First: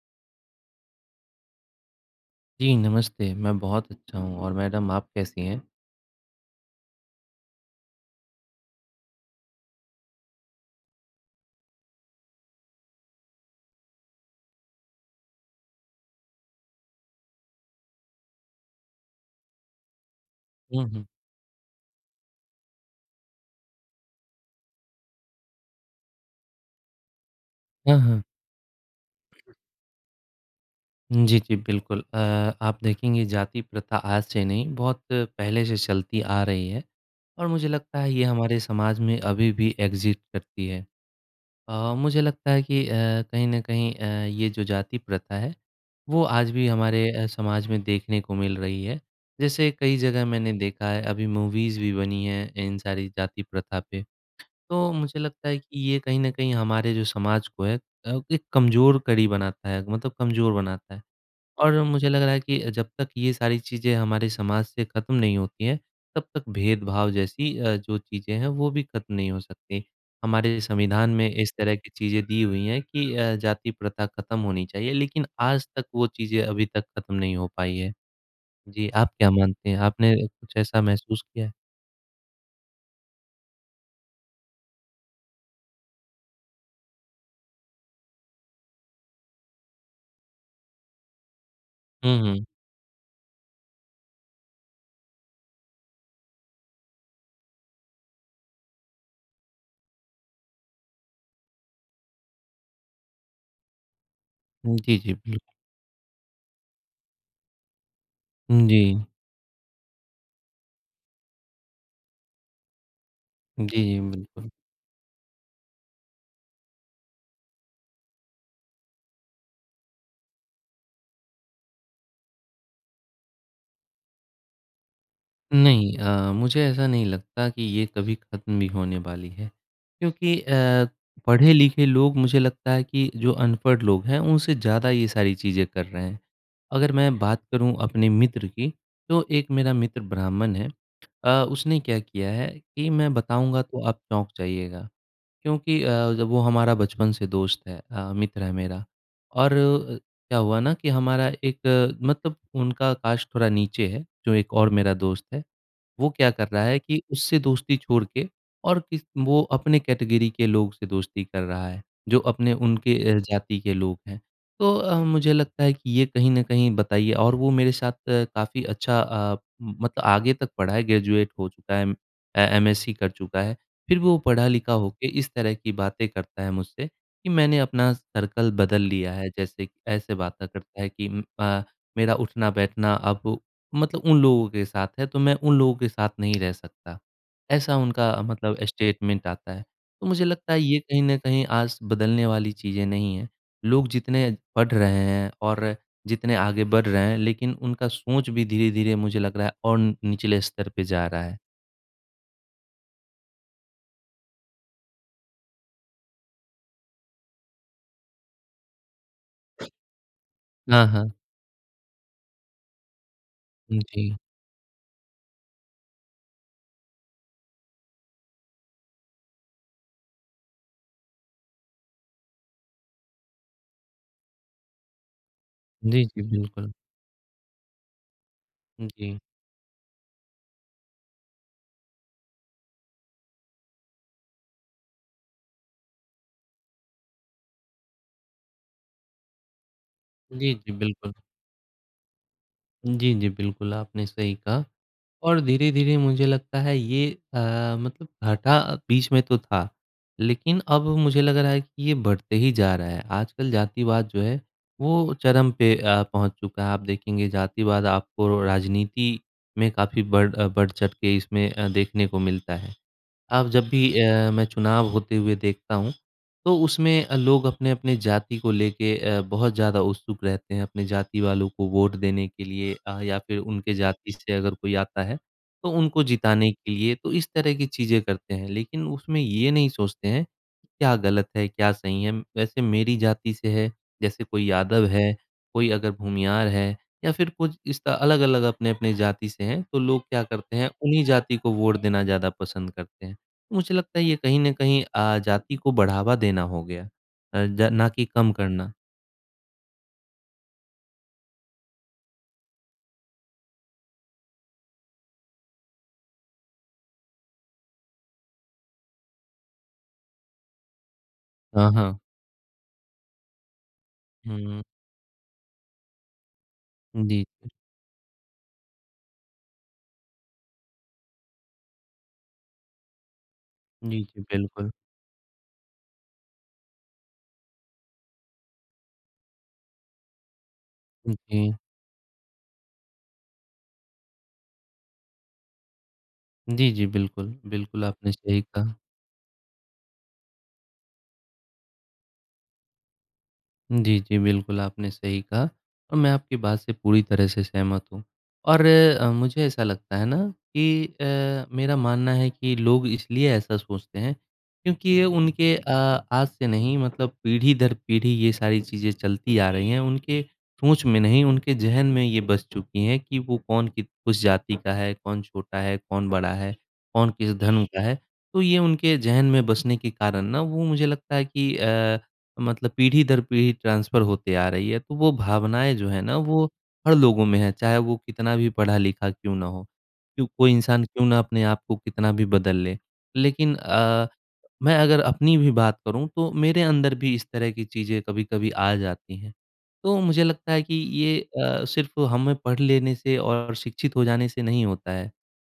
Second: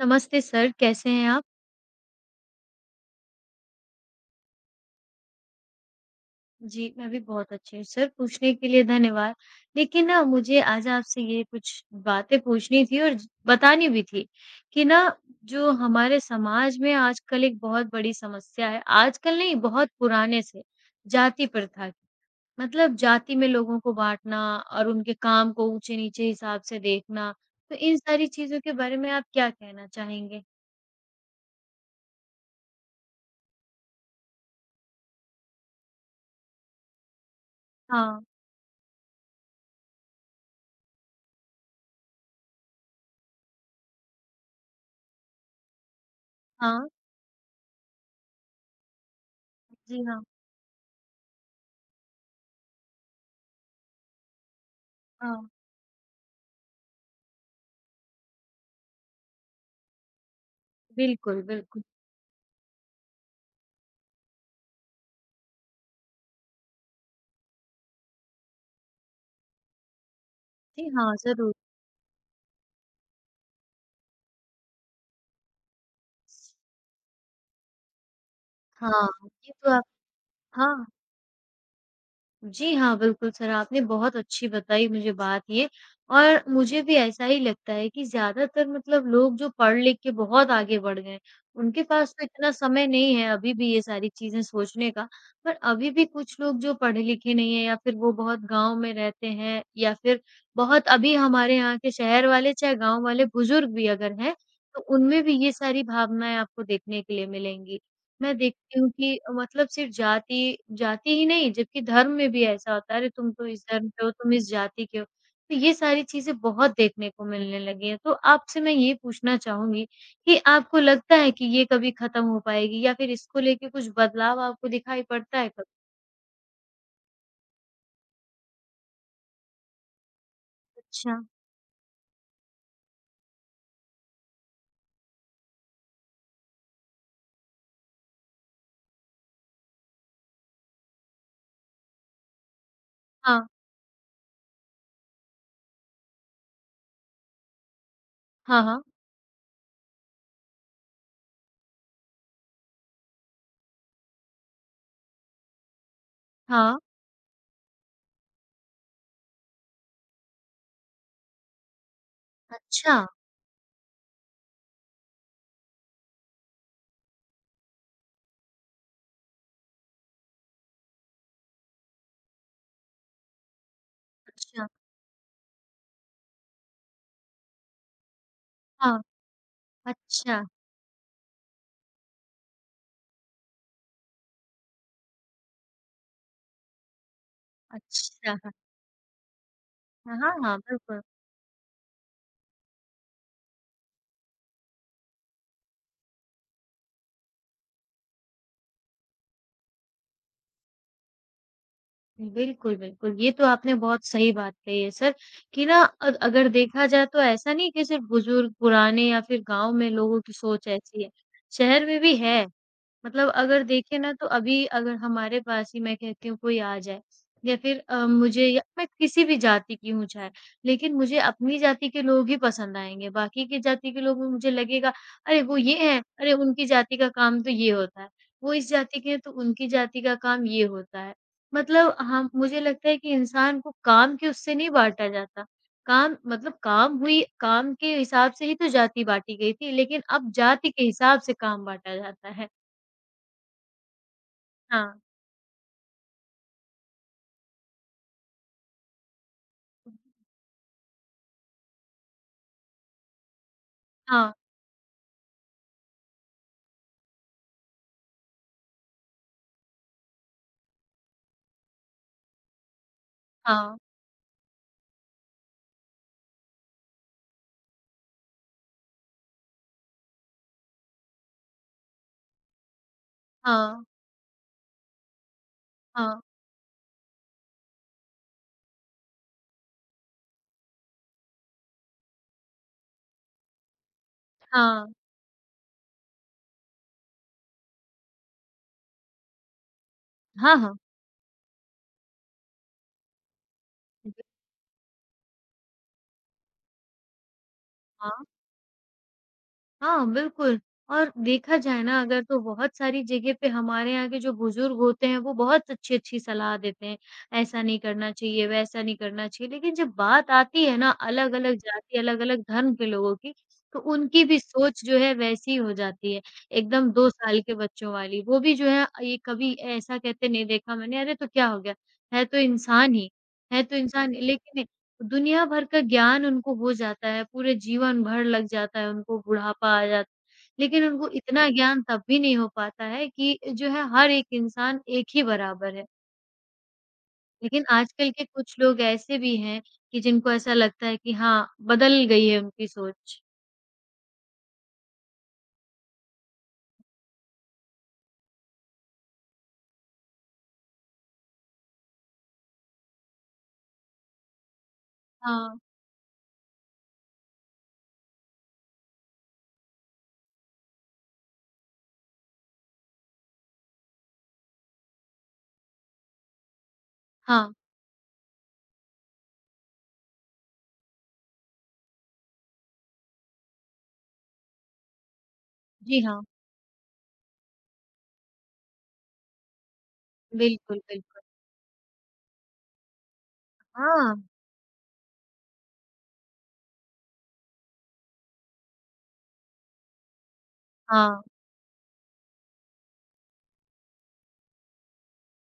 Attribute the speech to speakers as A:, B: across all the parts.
A: नमस्ते सर, कैसे हैं आप?
B: जी, नमस्ते। मैं बहुत अच्छा हूँ और मैडम आप कैसी हैं?
A: जी, मैं भी बहुत अच्छी हूँ। सर, पूछने के लिए धन्यवाद। लेकिन ना मुझे आज आपसे ये कुछ बातें पूछनी थी और ज बतानी भी थी कि ना जो हमारे समाज में आजकल एक बहुत बड़ी समस्या है, आजकल नहीं बहुत पुराने से,
B: हुँ, हुँ।
A: जाति प्रथा की। मतलब जाति में लोगों को बाँटना और उनके काम को ऊँचे-नीचे हिसाब से देखना, तो इन
B: हाँ, हाँ।
A: सारी चीज़ों के बारे में आप क्या कहना चाहेंगे?
B: जी, जी, बिल्कुल। आप देखेंगे जाति प्रथा आज से नहीं, बहुत पहले से चलती आ रही है और मुझे लगता है
A: हाँ,
B: ये हमारे समाज में अभी भी एग्ज़िस्ट करती है। मुझे लगता है कि कहीं न कहीं ये जो जाति प्रथा है, वो आज भी
A: हाँ।
B: हमारे समाज में देखने को मिल रही है। जैसे कई
A: जी हाँ,
B: जगह मैंने देखा है, अभी मूवीज़ भी बनी हैं इन सारी जाति प्रथा पे। तो मुझे
A: हाँ।
B: लगता है कि ये कहीं न कहीं हमारे जो समाज को है एक कमज़ोर कड़ी बनाता है, मतलब कमज़ोर बनाता है।
A: बिल्कुल,
B: और
A: बिल्कुल।
B: मुझे लग रहा है कि जब तक ये सारी चीज़ें हमारे समाज से ख़त्म नहीं होती हैं, तब तक भेदभाव जैसी जो चीज़ें हैं वो भी ख़त्म नहीं हो सकती। हमारे
A: जी
B: संविधान
A: हाँ,
B: में इस
A: ज़रूर।
B: तरह की चीज़ें दी हुई हैं कि जाति प्रथा ख़त्म होनी चाहिए, लेकिन आज तक वो चीज़ें अभी तक ख़त्म नहीं हो पाई है। जी,
A: हाँ,
B: आप क्या
A: ये
B: मानते
A: तो
B: हैं?
A: आप
B: आपने कुछ ऐसा
A: हाँ,
B: महसूस किया है?
A: जी हाँ, बिल्कुल सर, आपने बहुत अच्छी बताई मुझे बात ये और मुझे भी ऐसा ही लगता है कि ज़्यादातर मतलब लोग जो पढ़-लिख के बहुत आगे बढ़ गए हैं, उनके पास
B: हुँ,
A: तो
B: हुँ।
A: इतना समय नहीं है अभी भी ये सारी चीज़ें सोचने का। पर अभी भी कुछ लोग जो पढ़े-लिखे नहीं हैं या फिर वो बहुत गाँव में रहते हैं या फिर बहुत अभी हमारे यहाँ के शहर वाले चाहे गाँव वाले बुज़ुर्ग भी अगर हैं, तो
B: जी, जी,
A: उनमें भी
B: बिल्कुल।
A: ये सारी भावनाएँ आपको देखने के लिए मिलेंगी। मैं देखती
B: जी।
A: हूँ कि मतलब सिर्फ़ जाति जाति ही नहीं जबकि धर्म में भी ऐसा होता है, अरे तुम तो इस
B: जी,
A: धर्म
B: जी,
A: के हो, तुम
B: बिल्कुल।
A: इस जाति के हो। तो ये सारी चीज़ें बहुत देखने को मिलने लगी हैं। तो आपसे मैं ये पूछना चाहूँगी कि आपको लगता है कि ये कभी ख़त्म हो पाएगी या फिर इसको लेके कुछ बदलाव आपको दिखाई पड़ता है कभी?
B: नहीं मुझे ऐसा नहीं लगता कि ये कभी ख़त्म भी होने वाली है। क्योंकि
A: अच्छा।
B: पढ़े-लिखे लोग मुझे लगता है कि जो अनपढ़ लोग हैं, उनसे ज़्यादा ये सारी चीज़ें कर रहे हैं। अगर मैं बात करूँ अपने मित्र की, तो एक मेरा मित्र ब्राह्मण है। उसने क्या किया है कि मैं
A: हाँ।
B: बताऊँगा तो आप चौंक जाइएगा। क्योंकि जब वो हमारा बचपन से दोस्त है मित्र है
A: हाँ, हाँ।
B: मेरा और क्या हुआ ना कि हमारा एक मतलब उनका कास्ट थोड़ा नीचे है, जो एक और मेरा दोस्त है। वो क्या कर रहा है
A: हाँ।
B: कि उससे दोस्ती छोड़ के और किस वो अपने कैटेगरी के लोग से दोस्ती कर रहा है, जो अपने उनके
A: अच्छा,
B: जाति के लोग हैं। तो मुझे लगता है कि ये कहीं न कहीं बताइए और वो मेरे साथ काफ़ी अच्छा मतलब आगे तक पढ़ा है, ग्रेजुएट हो चुका है, एमएससी कर चुका है। फिर भी वो
A: अच्छा।
B: पढ़ा-लिखा होके इस तरह की बातें करता है मुझसे कि मैंने अपना सर्कल बदल
A: हाँ।
B: लिया है। जैसे कि ऐसे
A: अच्छा,
B: बातें करता है कि मेरा उठना-बैठना अब मतलब उन लोगों के साथ है, तो मैं उन लोगों के साथ नहीं रह सकता। ऐसा उनका
A: अच्छा।
B: मतलब स्टेटमेंट आता है। तो
A: हाँ,
B: मुझे
A: हाँ,
B: लगता
A: हाँ
B: है ये कहीं
A: बिल्कुल।
B: न कहीं आज बदलने वाली चीज़ें नहीं हैं। लोग जितने पढ़ रहे हैं और जितने आगे बढ़ रहे हैं, लेकिन उनका सोच भी धीरे-धीरे मुझे लग रहा है और निचले स्तर पे जा रहा है।
A: बिल्कुल, बिल्कुल। ये तो आपने बहुत सही बात कही है सर कि ना अगर देखा जाए तो ऐसा नहीं है कि सिर्फ़ बुज़ुर्ग, पुराने या फिर गाँव में लोगों की सोच
B: हाँ,
A: ऐसी
B: हाँ।
A: है। शहर में भी है। मतलब अगर देखें ना
B: जी।
A: तो अभी अगर हमारे पास ही मैं कहती हूँ कोई आ जाए या फिर मुझे या मैं किसी भी जाति की हूँ चाहे, लेकिन मुझे अपनी जाति के लोग ही पसंद आएँगे। बाकी की जाति के लोग में मुझे लगेगा अरे वो ये हैं,
B: जी, जी,
A: अरे उनकी
B: बिल्कुल।
A: जाति का काम तो ये होता है, वो इस जाति के
B: जी।
A: हैं तो उनकी जाति का काम ये होता है। मतलब हम मुझे लगता है कि इंसान को काम के उससे नहीं बाँटा जाता। काम मतलब काम हुई काम के हिसाब से ही तो जाति बाँटी गई थी, लेकिन अब
B: जी,
A: जाति
B: जी,
A: के
B: बिल्कुल।
A: हिसाब से काम बाँटा जाता है।
B: जी, जी, बिल्कुल, आपने सही कहा।
A: हाँ।
B: और धीरे-धीरे मुझे लगता है ये मतलब घटा बीच में तो था, लेकिन अब मुझे लग रहा है कि ये बढ़ते ही जा रहा है। आजकल जातिवाद जो
A: हाँ,
B: है, वो चरम पे पहुँच चुका है। आप देखेंगे जातिवाद आपको राजनीति में काफ़ी बढ़-चढ़ के इसमें देखने को मिलता है। अब जब
A: हाँ,
B: भी मैं चुनाव होते हुए देखता हूँ, तो उसमें लोग अपने-अपने जाति को लेके बहुत ज़्यादा उत्सुक रहते हैं, अपने जाति वालों को वोट देने के लिए या फिर उनके
A: हाँ,
B: जाति से अगर कोई आता है, तो उनको
A: हाँ,
B: जिताने के लिए, तो इस तरह की चीज़ें करते हैं। लेकिन उसमें ये नहीं सोचते हैं, कि क्या गलत है, क्या सही है? वैसे मेरी जाति से है, जैसे कोई यादव है, कोई अगर भूमियार है या फिर कुछ इस त अलग-अलग अपने-अपने जाति से हैं, तो लोग क्या
A: हाँ,
B: करते
A: हाँ,
B: हैं,
A: हाँ।
B: उन्हीं जाति को वोट देना ज़्यादा पसंद करते हैं। मुझे लगता है ये
A: बिल
B: कहीं न कहीं जाति को बढ़ावा देना हो गया अ, ज ना कि
A: हाँ,
B: कम करना।
A: हाँ, बिल्कुल और देखा जाए ना अगर तो बहुत सारी जगह पे हमारे यहाँ के जो बुज़ुर्ग होते हैं वो बहुत अच्छी-अच्छी सलाह देते हैं, ऐसा नहीं करना चाहिए, वैसा नहीं करना चाहिए। लेकिन जब बात आती है ना अलग-अलग
B: हाँ, हाँ।
A: जाति, अलग-अलग धर्म के लोगों की, तो उनकी भी
B: हुँ,
A: सोच जो है वैसी हो जाती है, एकदम 2
B: जी,
A: साल
B: जी,
A: के बच्चों वाली। वो भी जो है ये कभी ऐसा कहते नहीं देखा मैंने, "अरे! तो क्या हो गया? है तो इंसान ही, है तो
B: जी,
A: इंसान
B: जी,
A: ही।" लेकिन
B: बिल्कुल।
A: दुनिया भर का ज्ञान उनको हो जाता है, पूरे जीवन भर लग जाता है उनको, बुढ़ापा आ जाता लेकिन उनको इतना
B: जी,
A: ज्ञान तब भी नहीं हो पाता है कि जो है हर एक इंसान एक ही बराबर है।
B: जी, बिल्कुल,
A: लेकिन
B: बिल्कुल
A: आजकल
B: आपने
A: के
B: सही
A: कुछ
B: कहा।
A: लोग ऐसे भी हैं कि जिनको ऐसा लगता है कि हाँ, बदल गई है उनकी सोच।
B: जी, जी, बिल्कुल, आपने सही कहा और मैं आपकी बात से पूरी तरह से सहमत हूँ और मुझे ऐसा लगता है ना कि मेरा मानना है कि लोग इसलिए ऐसा सोचते हैं क्योंकि ये उनके
A: हाँ,
B: आज से नहीं मतलब पीढ़ी दर पीढ़ी ये सारी चीज़ें चलती आ रही हैं। उनके सोच में नहीं, उनके ज़हन में ये बस चुकी हैं कि वो कौन कित किस जाति का है, कौन छोटा है, कौन बड़ा है, कौन किस
A: हाँ।
B: धर्म का है। तो ये उनके ज़हन में बसने के कारण ना वो मुझे लगता है कि मतलब पीढ़ी दर पीढ़ी ट्रांसफ़र होते आ रही है, तो वो भावनाएँ जो
A: जी
B: हैं ना,
A: हाँ,
B: वो हर लोगों में है, चाहे वो कितना भी पढ़ा-लिखा क्यों ना हो, क्यों कोई
A: बिल्कुल,
B: इंसान क्यों ना
A: बिल्कुल।
B: अपने आप को कितना भी बदल ले। लेकिन
A: हाँ,
B: मैं अगर अपनी भी बात करूँ, तो मेरे अंदर भी इस तरह की चीज़ें कभी-कभी आ जाती हैं। तो मुझे लगता है कि ये
A: हाँ,
B: सिर्फ़ हमें पढ़ लेने से और शिक्षित हो जाने से नहीं होता है।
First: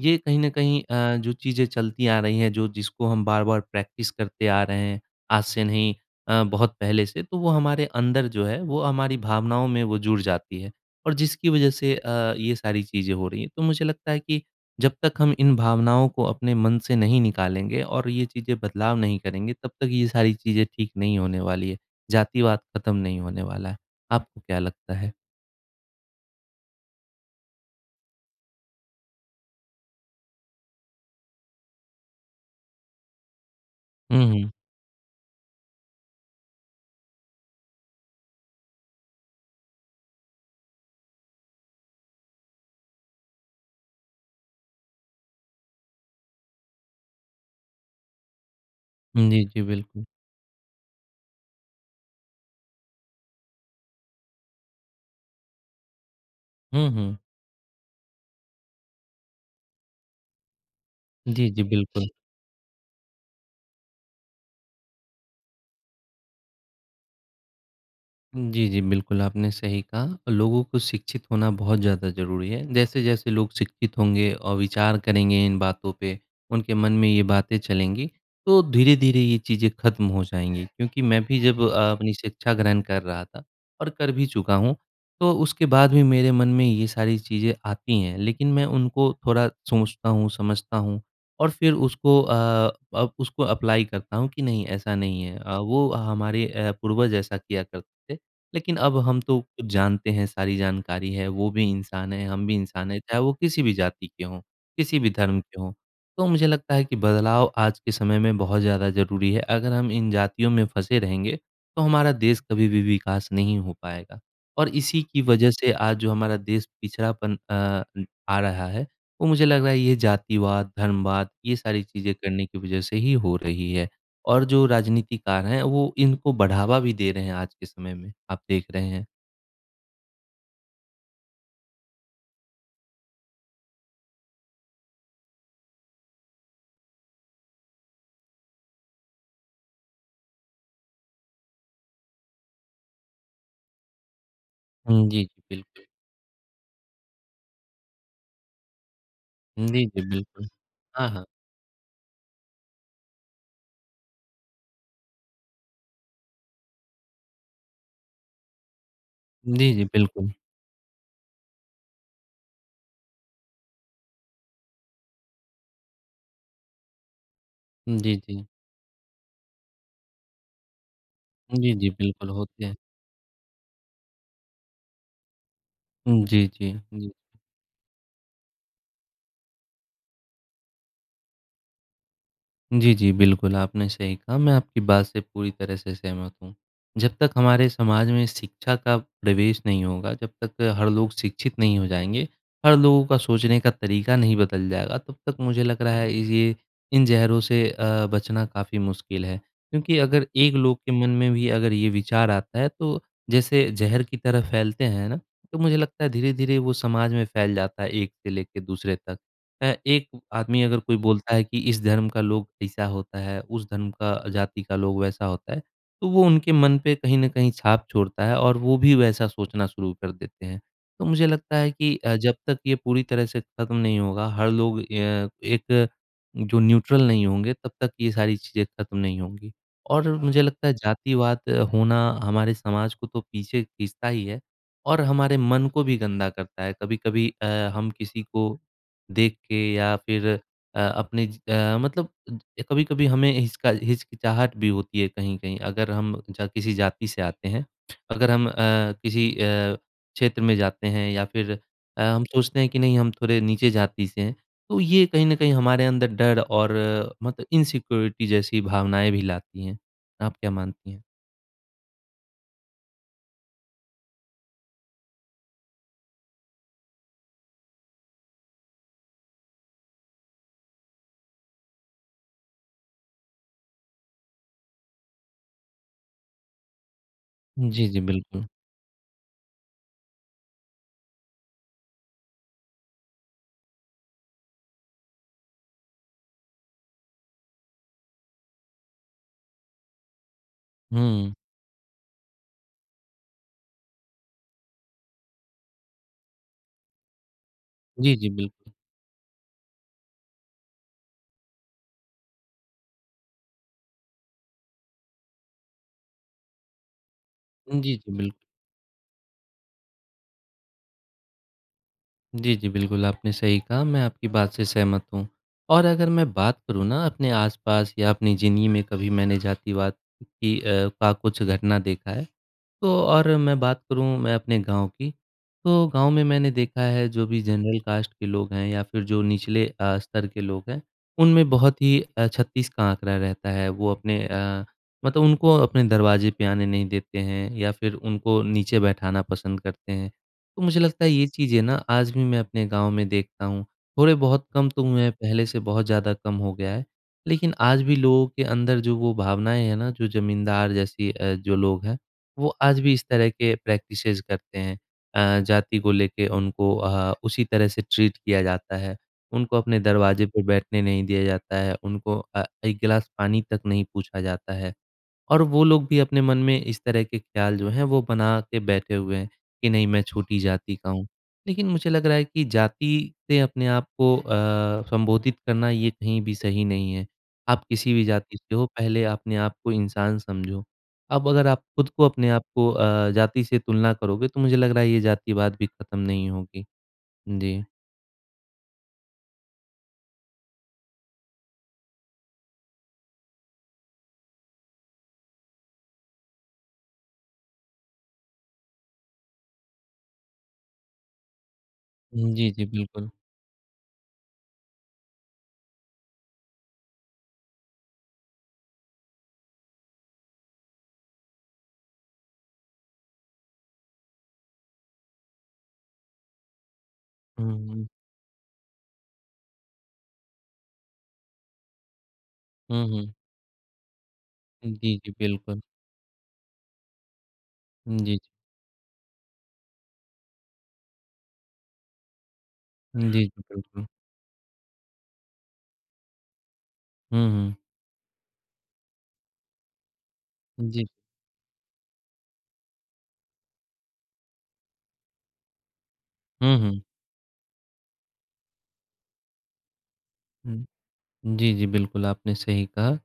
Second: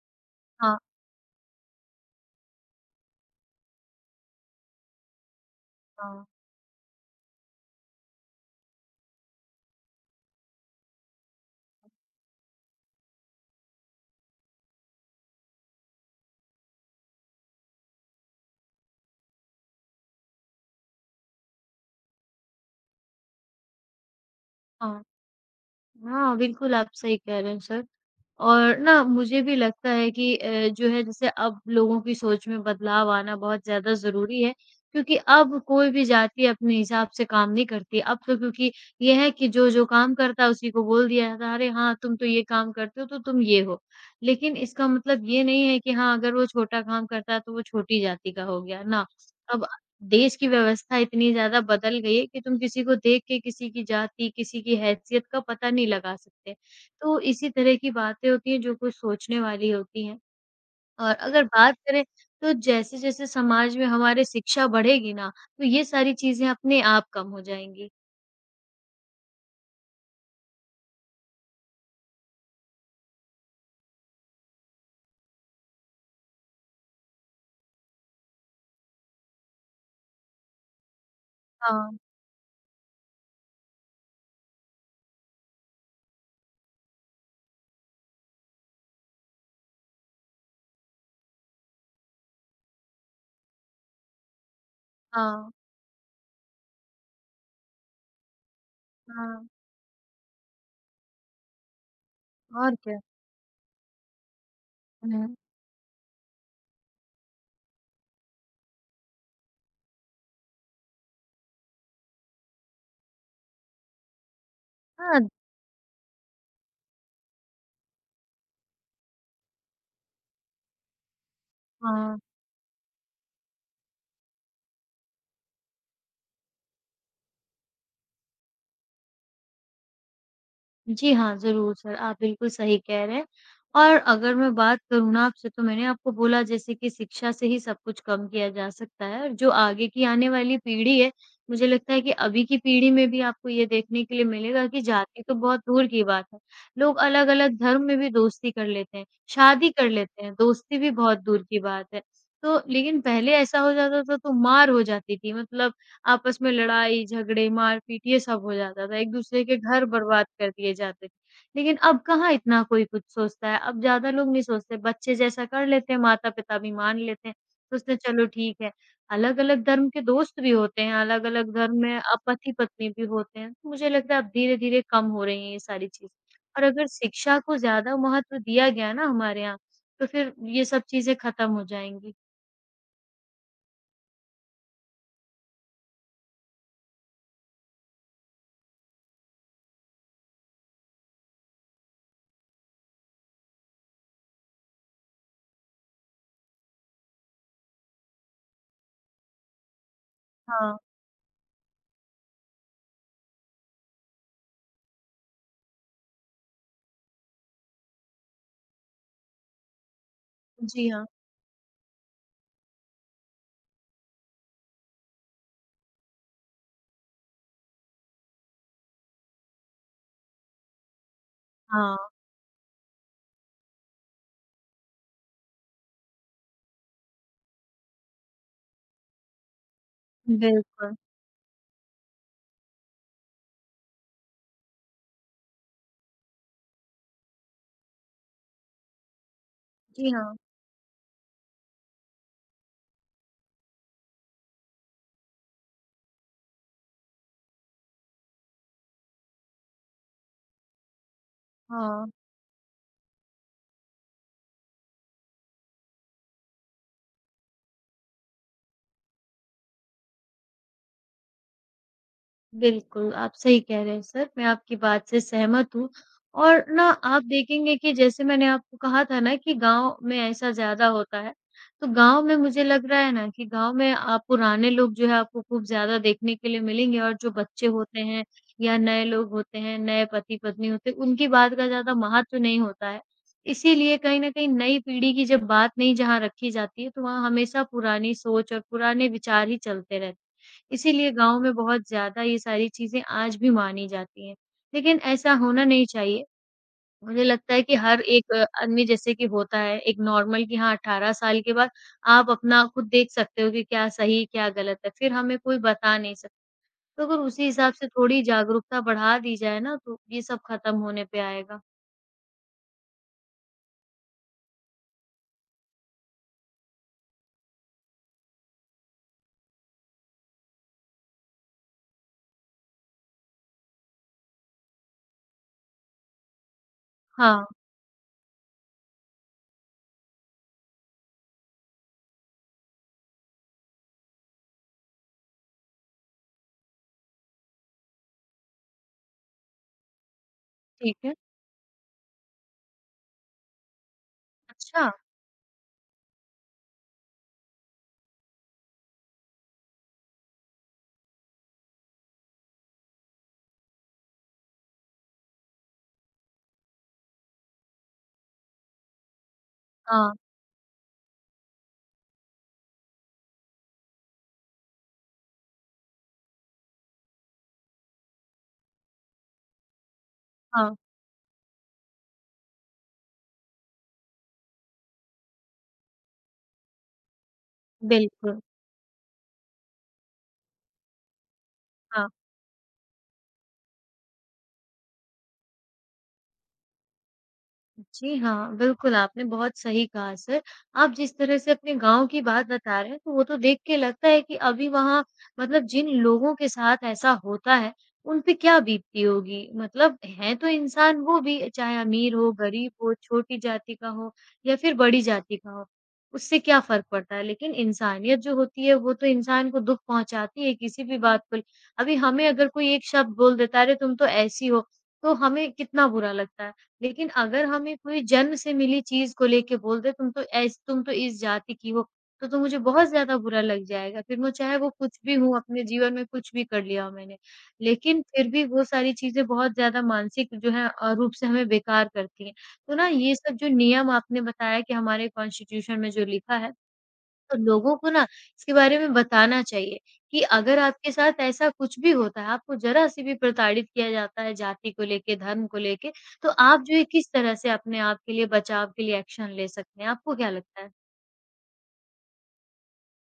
B: ये कहीं न
A: हाँ,
B: कहीं जो चीज़ें चलती आ रही हैं, जो जिसको हम बार-बार प्रैक्टिस करते आ रहे हैं, आज से नहीं
A: हाँ,
B: बहुत पहले से, तो वो हमारे अंदर जो है, वो हमारी भावनाओं में वो जुड़ जाती है और जिसकी वजह से ये सारी चीज़ें हो रही हैं। तो मुझे लगता है कि जब तक हम इन भावनाओं को अपने मन से नहीं निकालेंगे और ये चीज़ें बदलाव नहीं करेंगे, तब तक ये सारी चीज़ें ठीक नहीं होने वाली है। जातिवाद खत्म नहीं होने वाला है। आपको क्या लगता
A: हाँ।
B: है?
A: हाँ, बिल्कुल आप सही कह रहे हैं सर। और ना मुझे भी लगता है कि जो है जैसे अब लोगों की सोच में बदलाव आना बहुत ज़्यादा
B: हुँ,
A: ज़रूरी
B: हुँ।
A: है, क्योंकि अब कोई भी जाति अपने हिसाब से काम नहीं करती। अब तो क्योंकि ये है कि जो-जो काम करता है उसी को बोल दिया जाता है, "अरे हाँ, तुम तो ये काम करते हो तो तुम ये हो।" लेकिन इसका मतलब ये नहीं है कि हाँ, अगर वो छोटा काम करता है तो वो छोटी जाति का हो गया, ना।
B: जी, जी,
A: अब
B: बिल्कुल।
A: देश की व्यवस्था इतनी ज़्यादा बदल गई है कि तुम किसी को देख के किसी की जाति, किसी की हैसियत का पता नहीं लगा सकते।
B: हुँ, हुँ।
A: तो इसी तरह की बातें होती हैं जो कुछ सोचने वाली होती हैं। और अगर
B: जी, जी,
A: बात करें
B: बिल्कुल।
A: तो जैसे-जैसे समाज में हमारी शिक्षा बढ़ेगी ना, तो ये सारी चीज़ें अपने आप कम हो जाएँगी।
B: जी, जी, बिल्कुल, आपने सही कहा। लोगों को शिक्षित होना बहुत ज़्यादा ज़रूरी है। जैसे-जैसे लोग शिक्षित होंगे और विचार करेंगे इन बातों पे, उनके मन में ये बातें चलेंगी, तो धीरे-धीरे ये चीज़ें खत्म हो जाएँगी। क्योंकि मैं भी जब
A: हाँ,
B: अपनी शिक्षा ग्रहण कर रहा था और कर भी चुका हूँ, तो उसके बाद भी मेरे मन में ये सारी चीज़ें आती हैं। लेकिन मैं उनको थोड़ा सोचता हूँ, समझता हूँ और फिर अब उसको अप्लाई करता हूँ कि नहीं, ऐसा नहीं है।
A: हाँ,
B: वो हमारे पूर्वज ऐसा किया करते थे। लेकिन अब हम
A: हाँ।
B: तो कुछ जानते हैं, सारी जानकारी है, वो भी इंसान है, हम भी
A: और
B: इंसान
A: क्या?
B: हैं, चाहे वो किसी भी जाति के हों, किसी भी
A: हुँ।
B: धर्म के हों। तो मुझे लगता है कि बदलाव आज के समय में बहुत ज़्यादा ज़रूरी है। अगर हम इन जातियों में फँसे रहेंगे, तो हमारा देश कभी भी विकास नहीं हो पाएगा। और इसी
A: हाँ,
B: की वजह से आज जो हमारा देश पिछड़ापन आ रहा है, वो मुझे लग रहा है ये जातिवाद, धर्मवाद, ये सारी चीज़ें
A: हाँ।
B: करने की वजह से ही हो रही है। और जो राजनीतिकार हैं, वो इनको बढ़ावा भी दे रहे हैं आज के समय में, आप देख रहे हैं।
A: जी हाँ, ज़रूर सर, आप बिल्कुल सही कह रहे हैं। और अगर मैं बात करूँ ना आपसे तो मैंने आपको बोला जैसे कि शिक्षा से ही सब कुछ कम किया जा सकता है और जो आगे की आने वाली पीढ़ी है, मुझे लगता है कि अभी की पीढ़ी में भी आपको ये देखने के लिए मिलेगा कि
B: हुँ,
A: जाति
B: जी,
A: तो
B: जी,
A: बहुत
B: बिल्कुल।
A: दूर की बात है। लोग अलग-अलग धर्म में भी दोस्ती कर लेते हैं, शादी
B: जी,
A: कर
B: जी,
A: लेते हैं,
B: बिल्कुल।
A: दोस्ती भी
B: हाँ,
A: बहुत
B: हाँ।
A: दूर की बात है। तो लेकिन पहले ऐसा हो जाता था तो मार हो जाती थी मतलब आपस में लड़ाई, झगड़े, मार-पीट ये सब हो जाता था, एक-दूसरे के
B: जी, जी,
A: घर बर्बाद
B: बिल्कुल।
A: कर दिए जाते थे। लेकिन अब कहाँ इतना कोई कुछ सोचता है, अब ज़्यादा लोग नहीं सोचते, बच्चे जैसा कर लेते हैं, माता-पिता भी मान लेते हैं, सोचते हैं
B: जी,
A: चलो
B: जी।
A: ठीक है। अलग-अलग धर्म के दोस्त भी होते हैं, अलग-अलग
B: जी,
A: धर्म
B: जी,
A: में
B: बिल्कुल होते हैं।
A: पति-पत्नी भी होते हैं, तो मुझे लगता है अब धीरे-धीरे कम हो रही हैं ये सारी चीज़ें।
B: जी,
A: और
B: जी।
A: अगर
B: जी।
A: शिक्षा को ज़्यादा महत्व दिया गया ना हमारे यहाँ, तो फिर ये सब चीज़ें खत्म हो जाएँगी।
B: जी, जी, बिल्कुल, आपने सही कहा, मैं आपकी बात से पूरी तरह से सहमत हूँ। जब तक हमारे समाज में शिक्षा का प्रवेश नहीं होगा, जब तक हर लोग शिक्षित नहीं हो जाएँगे, हर लोगों का सोचने का तरीका नहीं बदल जाएगा, तब तक मुझे लग रहा है ये इन ज़हरों से बचना काफ़ी मुश्किल है। क्योंकि अगर एक
A: हाँ,
B: लोग के मन में भी अगर ये विचार आता है, तो जैसे ज़हर की तरह फैलते हैं ना, तो मुझे लगता है धीरे-धीरे वो समाज में फैल जाता है, एक से लेके दूसरे तक। एक आदमी अगर
A: जी
B: कोई
A: हाँ।
B: बोलता है कि इस धर्म का लोग ऐसा होता है, उस धर्म का जाति का लोग वैसा होता है, तो वो उनके मन पे कहीं न कहीं छाप छोड़ता है और वो भी वैसा सोचना शुरू कर देते हैं। तो मुझे लगता है कि
A: हाँ,
B: जब तक ये पूरी तरह से खत्म नहीं होगा, हर लोग एक जो न्यूट्रल नहीं होंगे, तब तक ये सारी चीज़ें खत्म नहीं होंगी। और मुझे लगता है
A: बिल्कुल।
B: जातिवाद होना हमारे समाज को तो पीछे खींचता ही है और हमारे मन को भी गंदा करता है। कभी-कभी हम किसी को देख के या
A: जी
B: फिर
A: हाँ।
B: मतलब कभी-कभी हमें हिचका हिचकिचाहट भी होती है कहीं-कहीं अगर हम जा किसी जाति से आते हैं, अगर हम किसी क्षेत्र में जाते हैं या फिर
A: हाँ,
B: हम सोचते हैं कि नहीं हम थोड़े नीचे जाति से हैं, तो ये कहीं न कहीं हमारे अंदर डर और मतलब इनसिक्योरिटी जैसी भावनाएँ भी लाती हैं। आप क्या मानती हैं?
A: बिल्कुल, आप सही कह रहे हैं सर, मैं आपकी बात से सहमत हूँ और ना आप देखेंगे कि जैसे मैंने आपको कहा था ना कि गाँव में ऐसा ज़्यादा होता है, तो गाँव में मुझे लग रहा है ना कि गाँव में आप पुराने लोग जो है आपको खूब ज़्यादा देखने के लिए मिलेंगे और जो बच्चे
B: जी, जी,
A: होते हैं
B: बिल्कुल।
A: या नए लोग होते हैं, नए पति-पत्नी होते हैं, उनकी बात का ज़्यादा महत्व नहीं होता है। इसीलिए कहीं न कहीं नई पीढ़ी की जब बात नहीं जहाँ रखी जाती है, तो वहाँ हमेशा पुरानी सोच और पुराने विचार ही चलते रहते हैं। इसीलिए
B: हुँ।
A: गाँव में बहुत ज़्यादा ये सारी चीज़ें आज भी मानी जाती हैं। लेकिन ऐसा होना नहीं चाहिए। मुझे लगता है कि हर
B: जी, जी,
A: एक
B: बिल्कुल।
A: आदमी जैसे कि होता है एक नॉर्मल कि हाँ 18 साल के बाद आप अपना खुद देख सकते हो कि क्या सही, क्या गलत है, फिर हमें कोई बता नहीं सकता। तो अगर उसी हिसाब से
B: जी, जी,
A: थोड़ी
B: बिल्कुल।
A: जागरूकता बढ़ा दी जाए ना तो ये सब खत्म होने पे आएगा।
B: जी, जी, बिल्कुल, आपने सही कहा, मैं आपकी बात से सहमत हूँ। और अगर मैं बात करूँ ना अपने आस-पास या अपनी ज़िंदगी में कभी मैंने जातिवाद की अ, का कुछ घटना देखा है, तो और मैं बात करूँ मैं अपने गाँव की, तो गाँव में मैंने देखा है जो भी
A: हाँ,
B: जनरल कास्ट के लोग हैं या फिर जो निचले स्तर के लोग हैं, उनमें बहुत ही 36 का आँकड़ा रहता है। वो अपने मतलब उनको अपने दरवाजे पे आने नहीं देते हैं या फिर उनको नीचे बैठाना पसंद करते हैं। तो मुझे
A: ठीक
B: लगता है
A: है।
B: ये चीज़ें ना आज भी मैं अपने गाँव में देखता हूँ, थोड़े बहुत कम तो
A: अच्छा।
B: हुए हैं पहले से बहुत ज़्यादा कम हो गया है। लेकिन आज भी लोगों के अंदर जो वो भावनाएँ हैं ना, जो ज़मींदार जैसी जो लोग हैं, वो आज भी इस तरह के प्रैक्टिसेज़ करते हैं। जाति को लेके उनको उसी तरह से ट्रीट किया जाता है। उनको अपने
A: हाँ,
B: दरवाजे पे बैठने नहीं दिया जाता है। उनको एक गिलास पानी तक नहीं पूछा जाता है। और वो लोग भी अपने मन में इस तरह के ख्याल जो हैं वो बना के बैठे हुए हैं कि नहीं मैं छोटी
A: हाँ,
B: जाति का हूँ। लेकिन मुझे लग रहा है कि जाति से अपने आप को संबोधित करना ये कहीं भी सही नहीं है। आप किसी भी जाति
A: बिल्कुल।
B: से हो पहले अपने आप को इंसान समझो। अब अगर आप खुद को
A: हाँ।
B: अपने आप को जाति से तुलना करोगे तो मुझे लग रहा है ये जातिवाद भी खत्म नहीं होगी। जी।
A: जी हाँ, बिल्कुल आपने बहुत सही कहा सर। आप जिस तरह से अपने गाँव की बात बता रहे हैं तो वो तो देख के लगता है कि अभी वहाँ मतलब जिन लोगों के साथ ऐसा होता है, उन पे क्या बीतती होगी। मतलब हैं तो इंसान वो भी चाहे अमीर हो,
B: जी, जी,
A: गरीब हो,
B: बिल्कुल।
A: छोटी जाति का हो या फिर बड़ी जाति का हो, उससे क्या फ़र्क पड़ता है। लेकिन इंसानियत जो होती है वो तो इंसान को दुःख पहुँचाती है किसी भी बात को। अभी हमें अगर कोई एक शब्द बोल देता है, अरे तुम तो ऐसी हो, तो हमें कितना बुरा लगता है। लेकिन अगर
B: हुँ,
A: हमें
B: हुँ।
A: कोई जन्म से मिली चीज़ को लेके बोल दे तुम तो ऐस तुम तो इस जाति की हो, तो मुझे
B: हुँ,
A: बहुत
B: हुँ।
A: ज़्यादा बुरा लग जाएगा। फिर मैं चाहे वो
B: जी,
A: कुछ
B: जी,
A: भी हूँ,
B: बिल्कुल।
A: अपने जीवन में कुछ भी कर लिया हो मैंने। लेकिन
B: जी,
A: फिर
B: जी।
A: भी वो सारी चीज़ें बहुत ज़्यादा मानसिक जो है रूप से हमें बेकार करती हैं। तो ना
B: जी,
A: ये
B: जी,
A: सब जो
B: बिल्कुल।
A: नियम आपने बताया कि हमारे कॉन्स्टिट्यूशन में जो लिखा है
B: हुँ,
A: तो
B: हुँ।
A: लोगों को ना इसके बारे में बताना चाहिए कि अगर
B: जी।
A: आपके साथ ऐसा कुछ भी होता है, आपको ज़रा-सी भी प्रताड़ित किया जाता है जाति को लेके, धर्म को लेके, तो
B: हुँ,
A: आप जो
B: हुँ।
A: है किस तरह से अपने आप के लिए बचाव के लिए एक्शन ले सकते हैं? आपको क्या लगता
B: हुँ।
A: है?
B: जी, जी, बिल्कुल आपने सही कहा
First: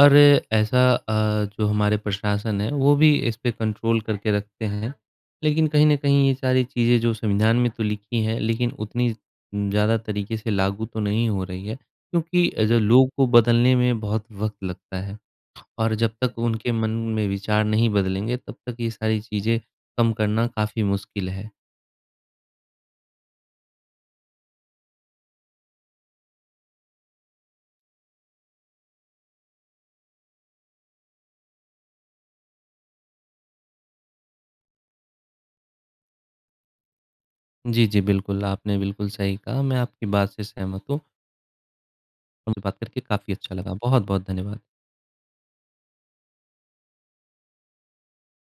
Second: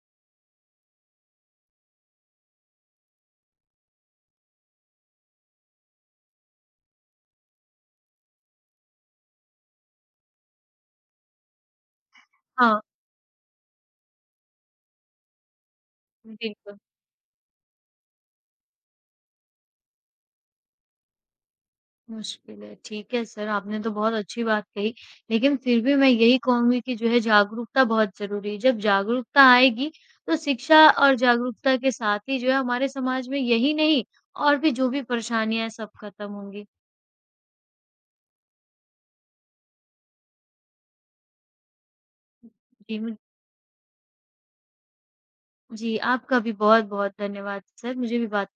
B: और ऐसा जो हमारे प्रशासन है वो भी इस पे कंट्रोल करके रखते हैं। लेकिन कहीं न कहीं ये सारी चीज़ें जो संविधान में तो लिखी हैं लेकिन उतनी ज़्यादा तरीके से लागू तो नहीं हो रही है क्योंकि जो
A: हाँ,
B: लोग को बदलने में बहुत वक़्त लगता है और जब तक उनके
A: बिल्कुल,
B: मन में विचार नहीं बदलेंगे तब तक ये सारी चीज़ें कम करना काफ़ी मुश्किल है।
A: मुश्किल है। ठीक है सर, आपने तो बहुत अच्छी बात कही, लेकिन फिर भी मैं यही कहूँगी कि जो है जागरूकता बहुत ज़रूरी है। जब जागरूकता आएगी, तो शिक्षा और जागरूकता के साथ ही जो है हमारे समाज में यही नहीं और भी जो भी परेशानियाँ हैं सब खत्म होंगी।
B: जी, जी, बिल्कुल आपने बिल्कुल सही कहा, मैं आपकी बात से सहमत हूँ। मुझे बात
A: जी,
B: करके
A: मुझ
B: काफ़ी अच्छा लगा। बहुत-बहुत धन्यवाद।
A: जी, आपका भी बहुत-बहुत धन्यवाद सर, मुझे भी बात